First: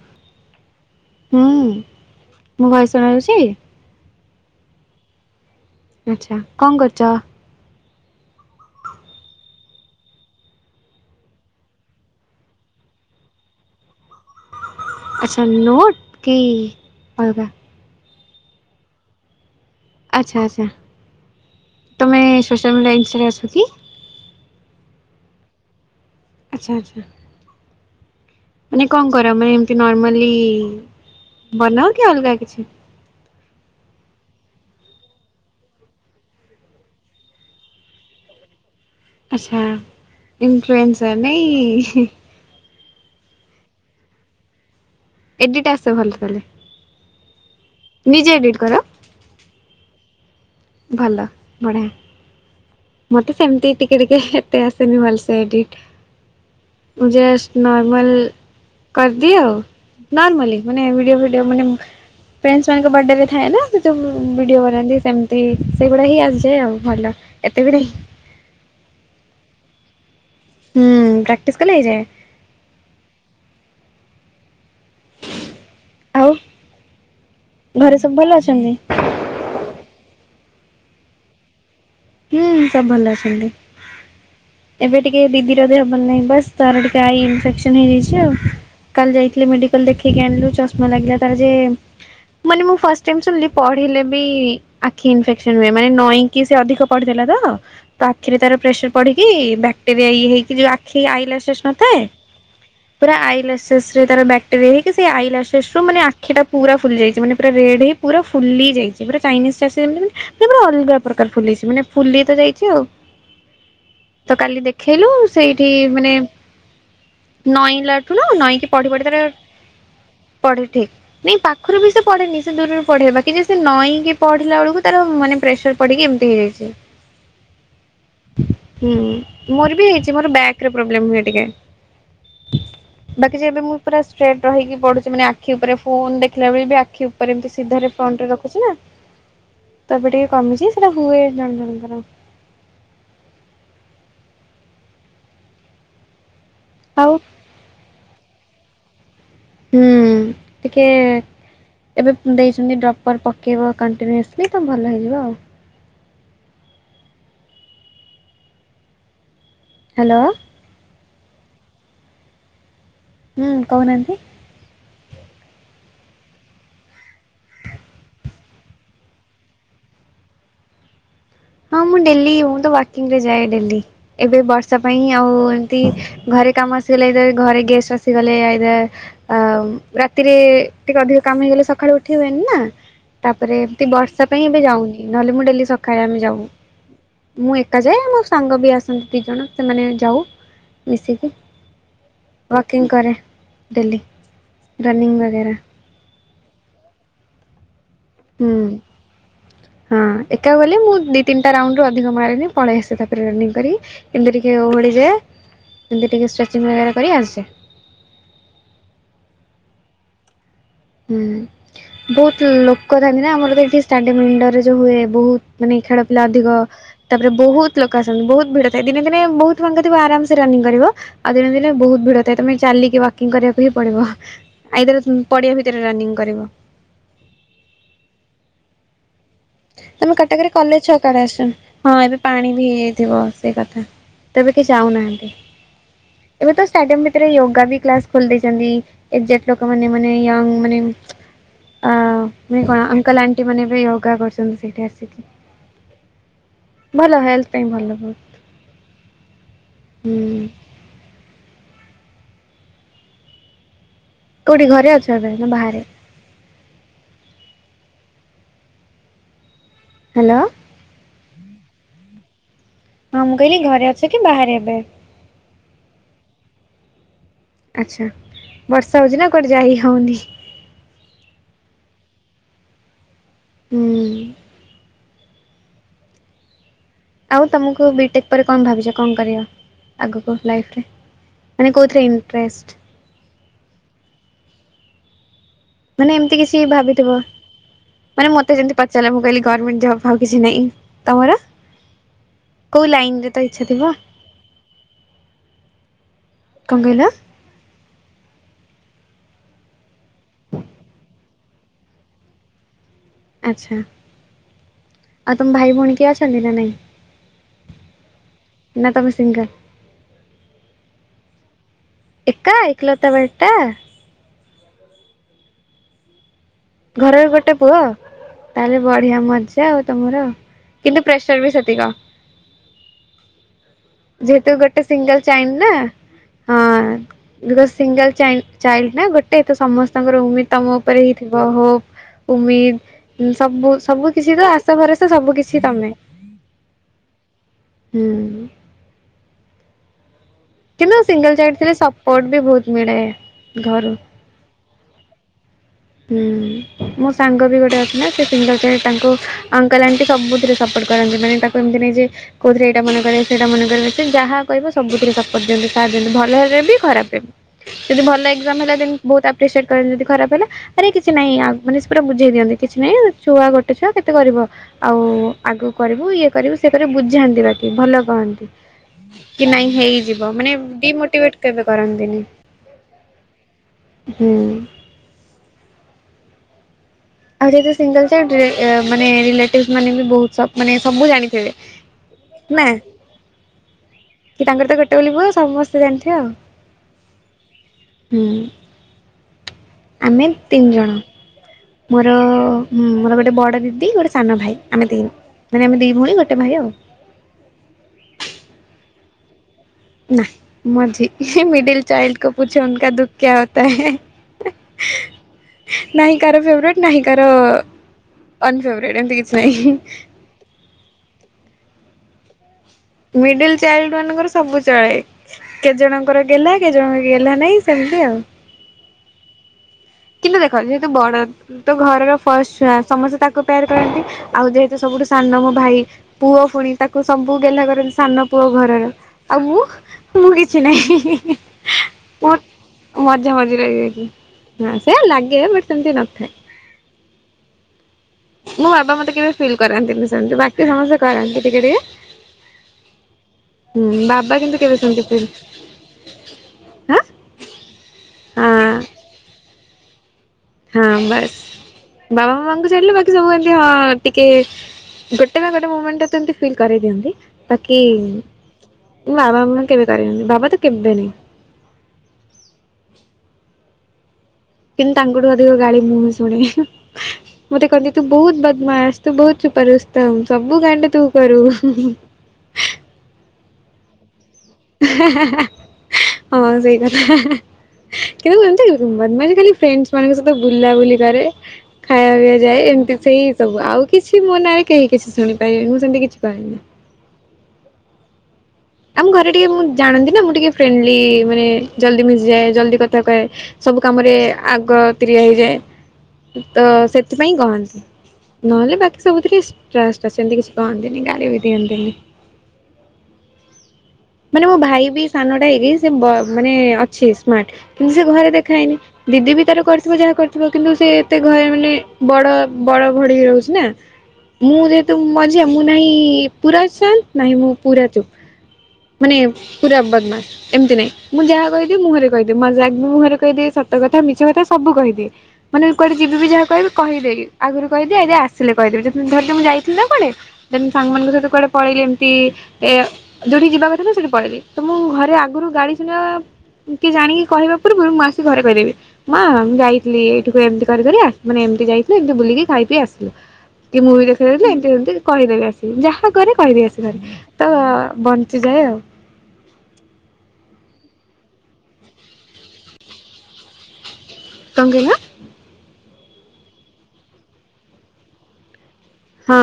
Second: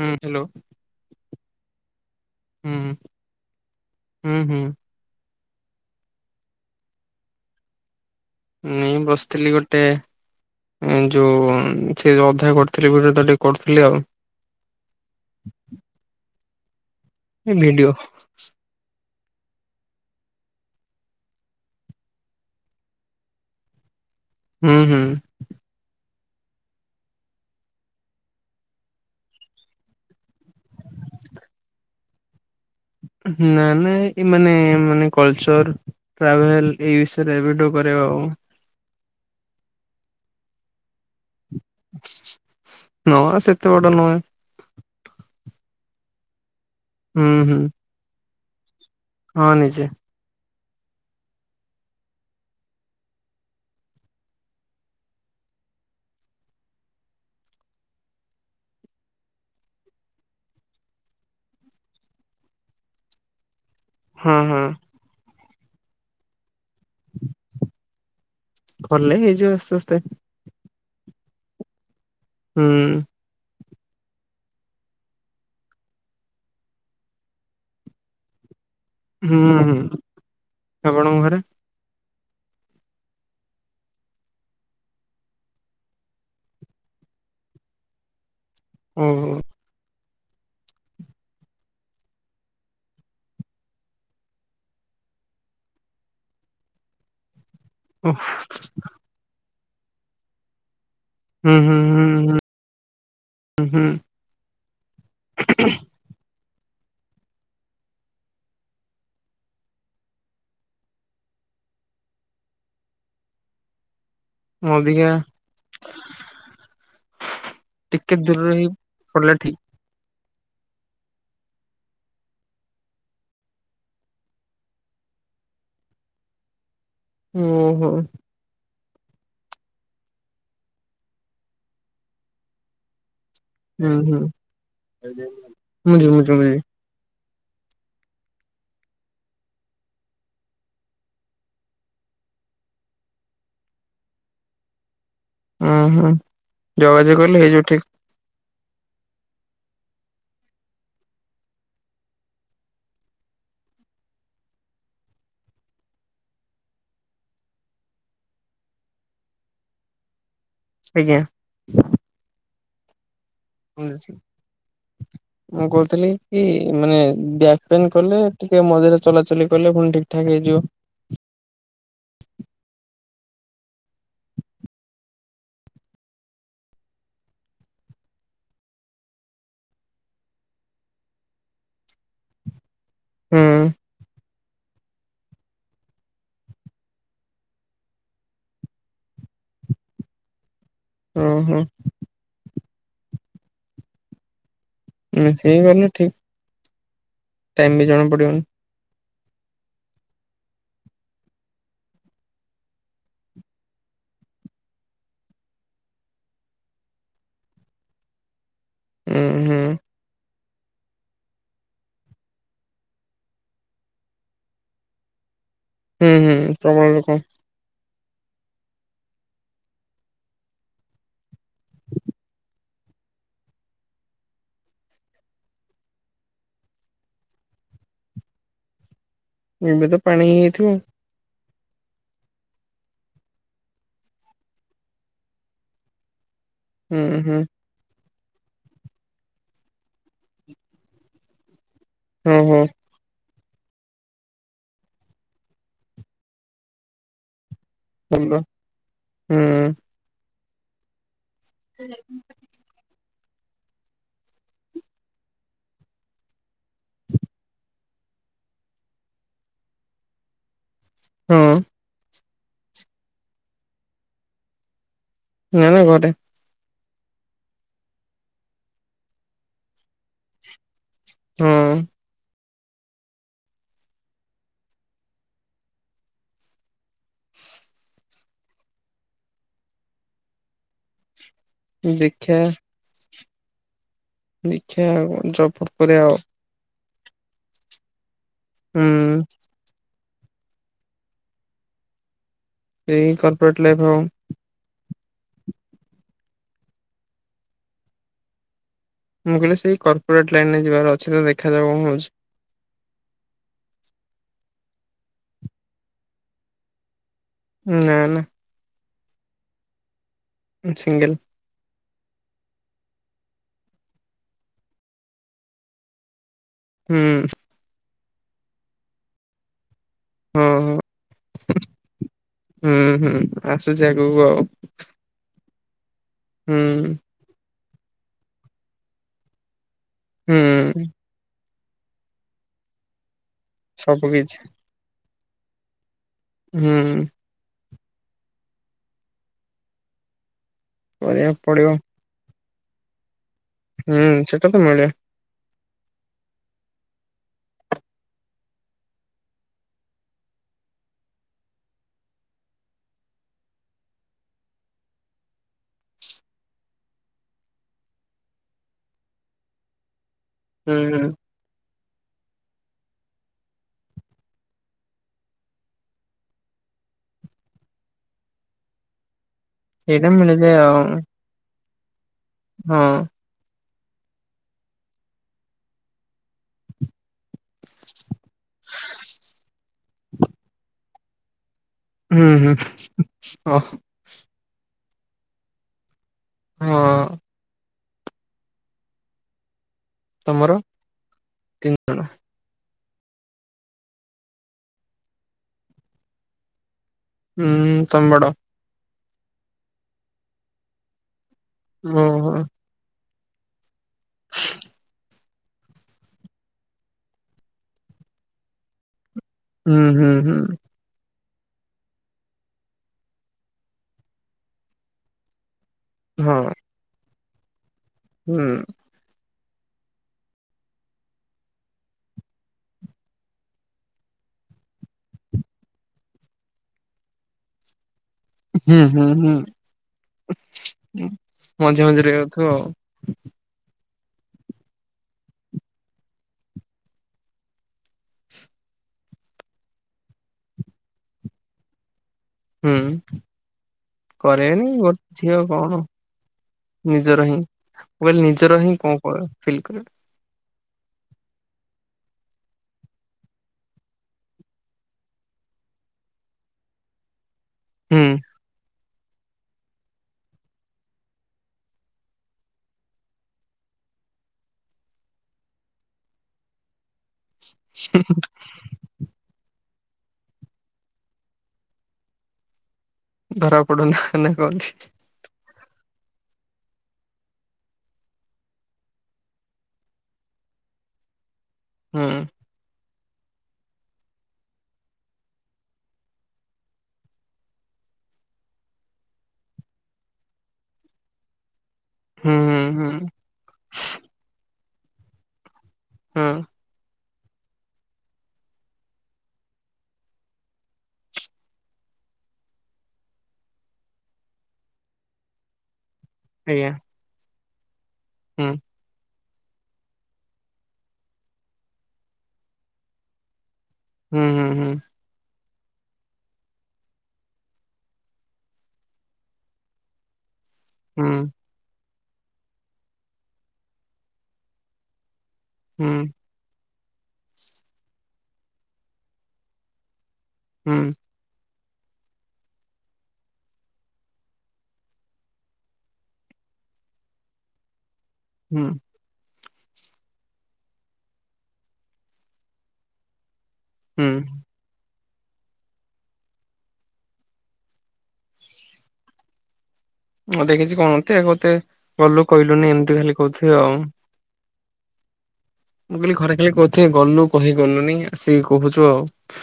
ହୁଁ ହ୍ୟାଲୋ ହୁଁ ମୁଁ ହୁଁ ଭଏସେ ଶୁଣା ଯାଉଛି? ହୁଁ ହୁଁ। ଆଚ୍ଛା କଣ କରୁଛ? ଏଇଁ ବସିଥିଲି ଗୋଟେ। ଏ ଯଉ ସେ ଯଉ ଅଧ୍ୟ୍ୟାୟ କରିଥିଲେ ଗୋଟେ ତାକୁ ଟିକେ କରିଥିଲି ଆଉ। ଆଚ୍ଛା ନୋଟ କି [unintelligible] ଏ ଭିଡିଓ। ଆଚ୍ଛା ଆଚ୍ଛା ତୁମେ ସୋସିଆଲ ମିଡ଼ିଆ ଇନଷ୍ଟାରେ ଅଚ୍ଛ କି? ହୁଁ ହୁଁ। ଆଚ୍ଛା ଆଚ୍ଛା। ମାନେ କଣ କର ମାନେ ଏମିତି ନର୍ମାଲି ବନାଅ କି ଅଲଗା କିଛି? ନା ନା ଏ ମାନେ ଏ ମାନେ କଲଚର୍। ଟ୍ରାଭେଲ୍ ଏଇ ବିଷୟରେ ଭିଡ଼ିଓ କରିବା ଆଉ। ଆଚ୍ଛା ଇପ୍ଲୁଏନ୍ସର ନା ନାଇଁ। ନୁହଁ ସେତେ ବଡ ନୁହେଁ। ଏଡିଟାସ୍କ ତ ଭଲ ତାହେଲେ। ହୁଁ ହୁଁ। ନିଜେ ଏଡିଟ୍ କର? ହଁ ନିଜେ। ଭଲ ବଢ଼ିଆ। ମତେ ସେମିତି ଟିକେ ଟିକେ ଏତେ ଆସେନି ଭଲସେ ଏଡ଼ିଟ। ମୁଯେଷ୍ଟ ନୋରମାଲ୍। କରିଦିଏ ଆଉ ନର୍ମାଲି ମାନେ ଭିଡିଓ ଫିଡିଓ ମାନେ। ଫ୍ରେଣ୍ଡସ ମାନଙ୍କ ବଡେରେ ଥାଏ ନା। ଯ ହଁ ଭିଡିଓ ହଁ ବନାନ୍ତି ସେମିତି ସେଇଭଳିଆ ହି ଆସିଯାଏ ଆଉ ଭଲ ଏତେ ବି ନାହିଁ। କଲେ ହେଇ ଯିବ ଆସ୍ତେ ଆସ୍ତେ। ହୁଁ ପ୍ରାକ୍ଟିସ୍ କଲେ ହେଇଯାଏ। ହୁଁ। ଆଉ ଘରେ ସବୁ ଭଲ ଅଛନ୍ତି? ହୁଁ ହୁଁ ଆପଣଙ୍କ ଘରେ? ହୁଁ ସବୁ ଭଲ ଅଛନ୍ତି। ଏବେ ଟିକେ ଦିଦିର ଦେହ ଭଲ ନାହିଁ ବାସ୍ ତାର ଟିକେ ଆଇ ଇନଫେକ୍ସନ ହେଇଯାଇଛି ଆଉ। କାଲି ଓହୋ ଯାଇଥିଲେ ମେଡିକାଲ ଦେଖିକି ଆଣିଲୁ ଚଷମା ଲାଗିଲା ତାର ଯେ ମାନେ ମୁଁ ଫାଷ୍ଟ ଟାଇମ୍ ଶୁଣିଲି ପଢିଲେ ବି ଆଖି ଇନଫେକ୍ସନ ହୁଏ ମାନେ ନଈକି ସେ ଅଧିକ ପଢ଼ିଦେଲାତ ତ ତା ଓହୋ ଆଖିରେ ତାର ପ୍ରେସର ପଢିକି ବ୍ୟାକ୍ଟେରିଆ ଇଏ ହେଇକି ଯଉଆ କି ହୁଁ ଆଇଲେଶେଷ ହୁଁ ନଥାଏ। ହୁଁ ହୁଁ ପୁରା ହୁଁ ଆଇଲେଶଶ୍ରେରେ ହୁଁ ତାର ବ୍ୟାକ୍ଟେରିଆ ହେଇକି ସେ ଆଇଲେଶସ୍ ରୁ ମାନେଆ ସେଟା ପୁରା ଫୁଲି ଯାଇଛି ମାନେ ପୁରା ରେଡ୍ ହେଇ ପୁରା ଫୁଲି ଯାଇଛି ପୁରା ଚାଇନିଜ ସେସ୍ ସେପୁରା ଅଲଗା ପ୍ରକାର ଫୁଲିଛି ମାନେ ଫୁଲି ତ ଯାଇଛି ଆଉ। ତ କାଲି ଦେଖେଇଲୁ ଅଧିକା ସେଇଠି ମାନେ ଟିକେ ନଇଁଲାଠୁ ନା ଦୂରରେ ହେଇ ନଈଁକି ପଢି ପଢି ତାର ପଡିଲା ଠିକ ପଢେ ଠିକ। ନାଇଁ ପାଖରୁ ବି ସେ ପଢେନି ସେ ଦୂରରୁ ପଢେଇବା କି ଯେ ସେ ନଇକି ପଢିଲା ବେଳକୁ ତାର ମାନେ ପ୍ରେସର ପଡିକି ଏମିତି ହେଇଯାଇଛି। ଓହୋ ହୁଁ ମୋର ବି ହେଇଛି ମୋର ବ୍ୟାକରେ ପ୍ରୋବ୍ଲେମ ହୁଏ ଟିକେ। ବାକି ଯେବେ ମୁଁ ହୁଁ ପୁରା ଷ୍ଟ୍ରେଟ ରହିକି ପଡୁଛି ମାନେ ହୁଁ ଆଖି ଉପରେ ମୁଁଝି ଫୋନ ମୁଁଝି ଦେଖିଲା ମୁଁଝି ବେଳେ ବି ଆଖି ତା ପରେ ଏମିତି ସିଧାରେ ଫ୍ରଣ୍ଟ ରେ ରଖୁଛି ନା ତ ଏବେ ଟିକେ କମିଛି ସେଟା ହୁଏ ଜଣ ଜଣଙ୍କ। [inaudible] ହୁଁ ହୁଁ ଆଉ ଯୋଗାଯୋଗ କଲେ ହେଇଯିବ ଠିକ। ହୁଁ ଟିକେ ଏବେ ଦେଇଛନ୍ତି ଡ୍ରପର୍ ପକେଇବ କଣ୍ଟିନ୍ୟୁଅସ୍ଲି ତ ଭଲ ହେଇଯିବ ଆଉ। ହ୍ୟାଲୋ ଆଜ୍ଞା ହୁଁ କହୁନାହାନ୍ତି [unintelligible] [inaudible] ମୁଁ କହୁଥିଲି କି ମାନେ ବ୍ୟାକ୍ ପେନ୍ କଲେ ଟିକେ ମଝିରେ ଚଲାଚଲି କଲେ ପୁଣି ଠିକ୍ ଠାକ୍ ହେଇଯିବ। ହଁ ମୁଁ ଡେଲି ମୁଁ ତ ୱାକିଂ ରେ ଯାଏ ଡେଲି ଏବେ ବର୍ଷା ପାଇଁ ଆଉ ଏମିତି ଘରେ କାମ ଆସିଗଲେ ଏ ଘରେ ଗେଷ୍ଟ ଆସିଗଲେ। ଅ ରାତିରେ ଟିକେ ଅଧିକ କାମ ହେଇଗଲେ ସକାଳୁ ଉଠି ହୁଏନି ନା। ହୁଁ ତାପରେ ଏମିତି ବର୍ଷା ପାଇଁ ଏବେ ଯାଉନି ନହେଲେ ମୁଁ ଡେଲି ସକାଳେ ଆମେ ଯାଉ। ମୁଁ ଏକା ଯାଏ ମୋ ସାଙ୍ଗ ବି ଆସନ୍ତି ଦି ଜଣ ସେମାନେ ଯାଉ। ହୁଁ ମିଶିକି ହୁଁ ୱାକିଂ କରେ ଡେଲି। ନାଁ [unintelligible] ଠିକ। ଟାଇମ ବି ଜଣାପଡିବ। ହୁଁ ହଁ ଏକା ଗଲେ ମୁଁ ଦୁଇ ତିନିଟା ରାଉଣ୍ଡରୁ ଅଧିକ ମାରେନି ପଳେଇ ଆସେ ତାପରେ ରନିଙ୍ଗ କରି। ଏମିତି ଟିକେ ଓହଳିଯାଏ ଏମିତି ଟିକେ ଷ୍ଟ୍ରେଚିଂ ବଗରା କରି ଆସି ଯାଏ। ହୁଁ ହୁଁ ହୁଁ ବହୁତ ଲୋକ ଥାନ୍ତି ନା ଆମର ତ ଷ୍ଟାଡିୟମ୍ ରେ ଯୋଉ ହୁଏ ବହୁତ। ମାନେ ଖେଳ ହୁଁ ପିଲା ଅଧିକ ହୁଁ ପ୍ରବଳ ଲୋକ ତାପରେ ବହୁତ ଲୋକ ଆସନ୍ତି, ବହୁତ ଭିଡ ଥାଏ, ଦିନେ ଦିନେ ବହୁତ ଫାଙ୍କା ଥିବ, ଆରାମସେ ରନିଂ କରିବ। ଆଉ ଦିନ ଦିନେ ବହୁତ ଭିଡ ଥାଏ, ତମେ ଚାଲିକି ୱାକିଂ କରିବାକୁ ହିଁ ପଡିବ, ଆଇଦର ପଡିିଆ ଭିତ ଭିତରେ ରନିଂ କରିବ। ଏବେ ତ ତମେ ପାଣି କଟକ ରେ ହେଇଯାଇଥିବ। କଲେଜ ଛ [unintelligible] ହଁ ଏବେ ପାଣି ବି ହେଇଯାଇଥିବ ସେଇ କଥା, ତେବେ କେହି ଯାଉନାହାନ୍ତି। ଏବେ ତ ହୁଁ ଷ୍ଟାଡିୟମ୍ ଭିତରେ ହୁଁ ୟୋଗା ବି କ୍ଲାସ ଖୋଲି ଦେଇଚନ୍ତି, ଏଜାକ୍ଟ ଲୋକ ମାନେ, ମାନେ ୟଙ୍ଗ ମାନେ, ଅ ହଉ ମାନେ ହଉ କଣ ଅଙ୍କଲ ଆଣ୍ଟି ମାନେ ବି ୟୋଗା କରୁଚନ୍ତି ସେଇଠି ଆସିକି, ଭଲ ହେଲଥ୍ ପାଇଁ ଭଲ। ବହୁତ କରିବା, ହୁଁ। ହୁଁ। [unintelligible] କୋଉଠି, ଘରେ ଅଛ ଏବେ, ନା ବାହାରେ? [unintelligible] ହାଲୋ। ହଁ। ହଁ, ମୁଁ କହିଲି ଘରେ ଅଛ କି ବାହାରେ ଏବେ? ନା ନା ଘରେ। ଆଛା, ବର୍ଷା ହଉଚି ନା, କୁଆଡେ ଯାଇ ହଉନି। ହଁ। ହୁଁ। ଆଉ ତମକୁ ବିଟେକ୍ ପରେ କଣ ଭାବିଛ, କଣ କରିବ, ଆଗକୁ ଲାଇଫ୍ ରେ? ମାନେ କୋଉଥିରେ ଦେଖିଆ ଇଣ୍ଟ୍ରେଷ୍ଟ? ଦେଖିବା ଆଉ ଜବ ମାନେ ଏମିତି କିଛି ଭାବିଥିବ, ମାନେ ମତେ ଯେମିତି ହୁଁ ପଚାରିଲ, ମୁଁ କହିଲି ଗର୍ମେଣ୍ଟ ଜବ୍। ଆଉ କିଛି ନାଇଁ, ତମର, କୋଉ ଏଇ ଲାଇନରେ ତ କର୍ପୋରେଟ୍ ଇଛା ଲାଇଫ୍ ଥିବ? ଆଉ କଣ କହିଲ? ମୁଁ କହିଲି ସେ କର୍ପୋରେଟ ଲାଇନ ରେ ଯିବାର ଅଛି, ତ ଦେଖାଯାଉ କଣ ହଉଛି? ଆଛା, ଆଉ ତମ ଭାଇ ଭଉଣୀ କିଏ ଅଛନ୍ତି ନା ନାହିଁ? ଉଁ ନା ନା। ନା ତମେ ସିଙ୍ଗା? ସିଙ୍ଗଲ୍। ଏକା, ଏକ୍ଲତା ବେଟା। ହୁଁ ଘରର ଗୋଟେ ପୁଅ, ତାହେଲେ ବଢିଆ ମଜ୍ ମଜା ଆଉ ତମର ହଁ ହଁ କିନ୍ତୁ ପ୍ରେସର ବି ସେତିକ। ହୁଁ ହୁଁ, ଆସୁଛି ଆଗକୁ ଆଉ। ଯେହେତୁ ଗୋଟେ ସିଙ୍ଗଲ ଚାଇନ୍ ନା? ହୁଁ ଉଁ [unintelligible] ସିଙ୍ଗଲ ଚାଇଲଡ୍ ନା ଗୋଟେ, ତ ସମସ୍ତଙ୍କର ଉମି ତମ ହୁଁ ଉପରେ ହି ବୋହୁ, ଉମିଦ୍, ସବୁ ସବୁ କିଛି ତ ଆଶା ଭରଷା ସବୁ କିଛି ତମେ। ହୁଁ- ଉଁ - ଉ। ହୁଁ। କିନ୍ତୁ ସିଙ୍ଗଲ କରିବାକୁ ଚାଇଡ୍ ପଡିବ ଥିଲେ ସପୋର୍ଟ ବି ବହୁତ ମିଳେ ଘରୁ। ହୁଁ ସେଟା ତ ମିଳେ ହୁଁ। ମୋ ସାଙ୍ଗ ବି ଗୋଟେ ଅଛି ନା, ସେ ସିଙ୍ଗଲ ଚାଇଲଡ, ତାଙ୍କୁ ଅଙ୍କଲ ଆଣ୍ଟି ସବୁଥିରେ ସପୋର୍ଟ କରନ୍ତି ମାନେ ତାକୁ ଏମିତି ନାହିଁ ଯେ କୋଉଥିରେ ଏଇଟା ମନା କରିବେ, ସେଇଟା ମନା କରିବେ, ସେ ଯାହା କହିବ ସବୁଥିରେ ସ ପର୍ଯ୍ୟନ୍ତ ସାଥ୍ ଦେଲେ ଭଲରେ ବି ଖରାପ ରେ ବ୍ ଯଦି ଭଲ ଏକ୍ଜାମ ହେଲା ଦେନ୍ ବହୁତ ଆପ୍ରିସିଟ ଯଦି ଖରାପ ହେଲା ହୁଁ ଆରେ ହୁଁ କିଛି ନାଇଁ ଆ ମାନେ ସେ ପୁରା ବୁଝେଇ ଦିଅନ୍ତି କିଛି ନାହିଁ ଛୁଆ ଗୋଟେ ଛୁଆ କେତେ କରିବ। ଆଉ ଆଗକୁ କରିବୁ ଇଏ କରିବୁ ସେ କରିବୁ ବୁଝାନ୍ତି ବାକି ଭଲ କହନ୍ତି। କି ନାଇଁ ସେଇଟା ହେଇଯିବ ମିଳିଯାଏ ମାନେ ଆଉ ଡିମୋଟିଭେଟ କେବେ କରନ୍ତିନି। ହଁ। ହୁଁ। ଆଉ ଯେହେତୁ ସିଙ୍ଗଲ ଚାଇଡରେ ଏ ଏମାନେ ରିଲେଟିଭ ମାନେ ବି ବୋହୁତ ସବୁ ମାନେ ସବୁ ଜାଣିଥିବେ। ହୁଁ ହୁଁ ନା ଅହ। କି ତାଙ୍କର ତ ଗୋଟେ ବୋଲି ପୁଅ ସମସ୍ତେ ଜଣିଥିବେ ଆଉ। ହଁ। ହୁଁ। ଆମେ ତମର ତିନ୍ ଜଣ ତିନି ଜଣ ମୋର। ହୁଁ ମୋର ଗୋଟେ ବଡ ଦିଦି ଗୋଟେ ସାନ ଭାଇ ଆମେ ତିନ୍ ମାନେ ଆମେ ଦି ଭଉଣୀ ଗୋଟେ ଭାଇ ଆଉ। ହୁଁ ଉଁ ତମେ ବଡ଼। ନା ମଝି ମିଡିଲ୍ ଚାଇଲ୍ଡ କୁ ଓହୋ ପୁଛୋ ଦୁଃଖ କ୍ୟା ହୋତା ହେ। [inaudible] ନାହିଁ କାର ଫେଵ୍ରେଟ୍ ନାହିଁ କାର ଅନ୍ ଫେଵ୍ରେଟ୍ ଏମିତି କି ହୁଁ ହୁଁ ହୁଁ। ମିଡିଲ୍ ଚାଇଲ୍ଡ ମାନଙ୍କର ସବୁ ଚଳେ କେଜଣଙ୍କର ହଁ ଗେହ୍ଲା। କେ ଜଣକ ଗେହ୍ଲା ନାଇଁ ସେମିତି ଆଉ। ହୁଁ। କିନ୍ତ ଦେଖ ଯେହେତୁ ବଡ ତ ଘରର ଫଷ୍ଟ ଛୁଆ ସମସ୍ତେ ତାକୁ ପ୍ୟାର୍ କରନ୍ତି ଆଉ ଯେହେତୁ ସବୁଠୁ ସାନ ମୋ ଭାଇ। ପୁଅ ଫୁଣି ତାକୁ ସବୁ ଗେହ୍ଲା କରନ୍ତି ସାନ ପୁଅ ହୁଁ ଘରର ହୁଁ ଆଉ ମୁଁ ମୁଁ କିଛି ନାହିଁ ହୁଁ ହିଁ ହିଁ ମଝି ମଝିରେ ହିଁ ଯାଉଥିବ ଆଉ ମଝାମଝି ରହି ଯାଇଚି। ହ ସେୟା ଲାଗେ ବଟ୍ ସେମିତି ନଥାଏ। ମୋ ବାବା ମତେ କେବେ ଫିଲ୍ କରାନ୍ତିନି ସେମିତି ବାକି ସମସ୍ତେ କରାନ୍ତି ଟିକେ ଟିକେ। ହୁଁ ହୁଁ ବାବା କିନ୍ତୁ କରିବେନି କେବେ ଗୋଟ୍ ସେମିତି ଫିଲ୍ ଝିଅ କଣ। ହାଁ ନିଜର ହିଁଁ ନିଜର ହିଁ ହଁ। କଣ କ ଫିଲ୍ କରିବ। ହଁ ବାସ୍ ବାବା ମାମାଙ୍କୁ ଛାଡିଲେ ବାକି ସବୁ ଏମତି ହଁ ଟିକେ। ଗୋଟେ ନା ଗୋଟେ ମୁମେଣ୍ଟରେ ଏମତି ଫିଲ୍ କରେଇ ଦିଅନ୍ତି। ବାକି ହୁଁ ମାମା ବାବା କେବେ କରିନାହାନ୍ତି ବାବା ତ କେଭେ ନାଇଁ। କିନ୍ତୁ ତାଙ୍କଠୁ ଅଧିକ ଗାଳି ମୁଁ ହଁ ଶୁଣେ ମତେ କହନ୍ତି ତୁ ବହୁତ ବଦମାସ ତୁ ବହୁତ ଛୁପାରୁସ୍ତ୍। ତ ସବୁ କାଣ୍ଡ ତୁ କରୁ। ଧରା ପଡୁନ ନା କଣଛି ହେଁ ହେଁ ହେଁ ହଁ ସେଇ କଥାହେଁ ହେଁ। କିନ୍ତୁ ଏମିତି ମାନେ ଖାଲି ଫ୍ରେଣ୍ଡସ୍ ମାନଙ୍କ ସହିତ ବୁଲାବୁଲି କରେ। ହୁଁ। ଖାଇବା ପିଇବା ଯାଏ ଏମିତି ସେଇ ସବୁ ଆଉ କିଛି ମୋ ନାଁରେ କେହି କିଛି ଶୁଣିପାରିବେ ମୁଁ ସେମିତି କିଛି କହେନି। ଆମ ଘରେ ଟିକେ ମୁଁ ଜାଣନ୍ତି ନା ମୁଁ ଟିକେ ଫ୍ରେଣ୍ଡଲି ମାନେ ଜଲ୍ଦି ହୁଁ ମିଶିଯାଏ ହୁଁ ଜଲଦି କଥା ହୁଁ କଏ। ସବୁ କାମରେ ଆଗ ତିରିଆ ହୁଁ ହେଇଯାଏ ତ ସେଥିପାଇଁ କହନ୍ତି। ନହେଲେ ବାକି ସବୁଥିରେ [unintelligible] ସେମିତି କିଛି କହନ୍ତିନି ଗାଳି ବି ଦିଅନ୍ତନି। ମାନେ ମୋ ଭାଇ ବି ସାନଟା ହେଇକି ସେ ମାନେ ଆଜ୍ଞା ଅଛି ସ୍ମାର୍ଟ କିନ୍ତୁ ସେ ଘରେ ଦେଖାଏନି। ଦିଦି ବି ତାର କରିଥିବ ଯାହା କରିଥିବ କିନ୍ତୁ ସେ ଏତେ ଘରେ ମାନେ ବଡ ବଡ ଭଡି ରହୁଛି ନା ହୁଁ ହୁଁ ମୁଁ ହୁଁ ଯେହେତୁ ମଝିଆ ମୁଁ ନାହିଁ ପୁରା ଶାନ୍ତ ନାହିଁ ପୁରା ଚୁପ। ମାନେ ପୁରା ବଦମାସ ଏମିତି ନାଇଁ ହୁଁ ହୁଁ ମୁଁ ଯାହା କହିବି ମୁଁ ‌ହରେ କହିଦିଏ, ମଜାଗ ବି ମୁହଁରେ କହିଦିଏ। ସତକଥା, ମିଛକଥା ସବୁ କହିଦିଏ ମାନେ ହୁଁ କୁଆଡେ ଯିବି ଯାହା କହିବୁ କହିଦେ ଆଗରୁ କହିଦିଏ, ଆସିଲେ କହିଦିଏ ଧ ମୁଁ ଯାଇଥିଲି କୁଆଡ଼େ ହୁଁ ସାଙ୍ଗମାନଙ୍କ ସହିତ କୁଆଡେ ପଳେଇଲେ ଏମିତି ଏ ଯୋଉଠି ଯିବା କଥା ତଁ ସେଠି ପଳେଇବି ତ ମୁଁ ଘରେ ଆଗରୁ ଗାଳି ଶୁଣିବା କିଏ ଜାଣିକି କହିବା ପୁର୍ବରୁ ମୁଁ ଆସି ଘରେ ହୁଁ କହିଦେବି। ମା ମୁଁ ଯାଇଥିଲି ଏଇଠିକୁ ଏମତି କରି କରି ମାନେ ଏମିତି ଯାଇଥିଲୁ ଏମିତି ବୁଲିକି ଖାଇକି ଆସିଲୁ। କି ମୁଭି ହୁଁ ଦେଖିଯାଇଥିଲୁ ଏମତି ସେମତି କହିଦେବି ଆସିବି ଯାହା କରେ କହିଦେବି ଆସି ତ ଚି ଯାଏ ଆଉ ହଁ ଦେଖିଛି କଣତ କତେ ଗଲୁ କହିଲୁନି ଏମିତି ଖାଲି କହୁଥି ଆଉ। କଂକଇଲ [unintelligible] ମୁଁ କହିଲି ଘରେ ଖାଲି କହୁଥିବେ ଗଲୁ କହିଗଲୁନି ଆସିକି କହୁଛୁ ଆଉ। ହଁ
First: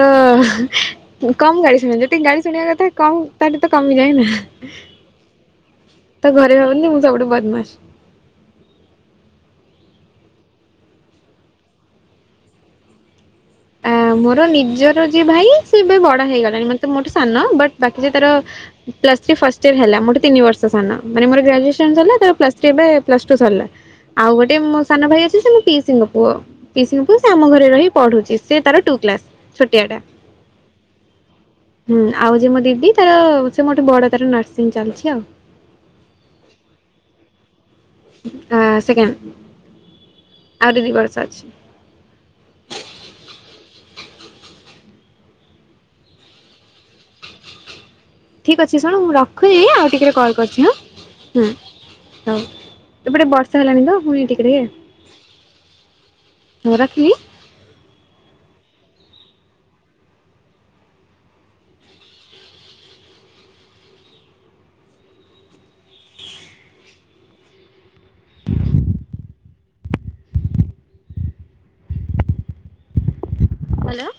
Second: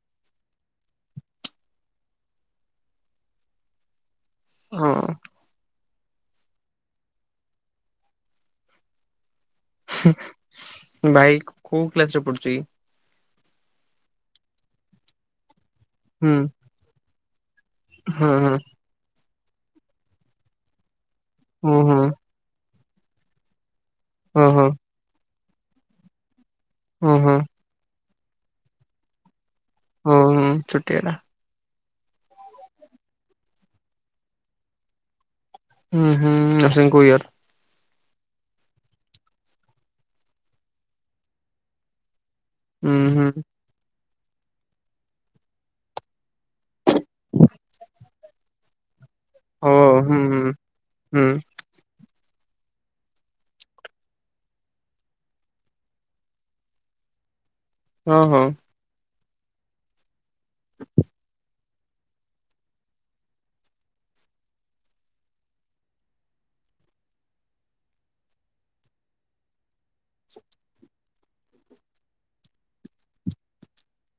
ତ କମ ଗାଳିଶୁଣ ଯେତିକି ଗାଳି ଶୁଣିବା କଥା କମ ତାଠୁ ତ କମିଯାଏନା। ହଁ ତ ଘରେ ଭାବନ୍ତି ମୁଁ ସବୁଠୁ ବଦମାସ। ଭାଇ କୋଉ କ୍ଲାସ ରେ ପଢୁଛି କି? ଆ ମୋର ନିଜର ଯିଏ ଭାଇ ସିଏ ଏବେ ବଡ ହୁଁ ହେଇଗଲାଣି ମତେ ମୋଟେ ସାନ ବଟ୍ ବାକି ଯେ ତାର ହଁ ହଁ ପ୍ଲସ ଥି ଫାଷ୍ଟ ଇୟର ହେଲା ମୋଠୁ ତିନି ବର୍ଷ ସାନ ମାନେ ମୋର ଗ୍ରାଜୁଏସନ ହୁଁ ହୁଁ ସରିଲା ତାର ପ୍ଲସ ସେ ଏ ପ୍ଲସ ଟୁ ସରିଲା ଆଉ ହଁ ଗୋଟେ ହଁ ମୋ ସାନ ଭାଇ ଅଛି ସେ ମୋ ପିଇସୀଙ୍କ ପୁଅ। ସେ ହଁ ହଁ ଆମ ଘରେ ରହି ପଢ଼ୁଛି ସେ ତାର ଟୁ କ୍ଲାସ ଛୋଟିଆ ଟା। ହଁ ହ ଛୋଟିଆ ଟା। ହୁଁ ଆଉ ଯ ମୋ ଦିଦି ତାର ସେ ମୋଠେ ବଡ ତାର ନର୍ସିଂ ଚାଲିଛି ଆଉ। ହୁଁ ହୁଁ ନସିଙ୍ଗ କୋଉ ଇୟର? ଅ ସେକେଣ୍ଡ ଆଉରି ଦି ବର୍ଷ ଅଛି। ହୁଁ ହୁଁ ହ [inaudible] ଠିକ୍ ଅଛି ଶୁଣ ମୁଁ ରଖୁଛିି ଆଉ ଟିକରେ କଲ୍ ହୁଁ। କରୁଛି ହଁ। ହୁଁ ହଉ ଏପଟେ ବର୍ଷା ହେଲାଣି ତ ପୁଣି ଟିକେ ଟିକେ। ହୁଁ ରଖିଲି। ହଁ ହଁ ହାଲୋ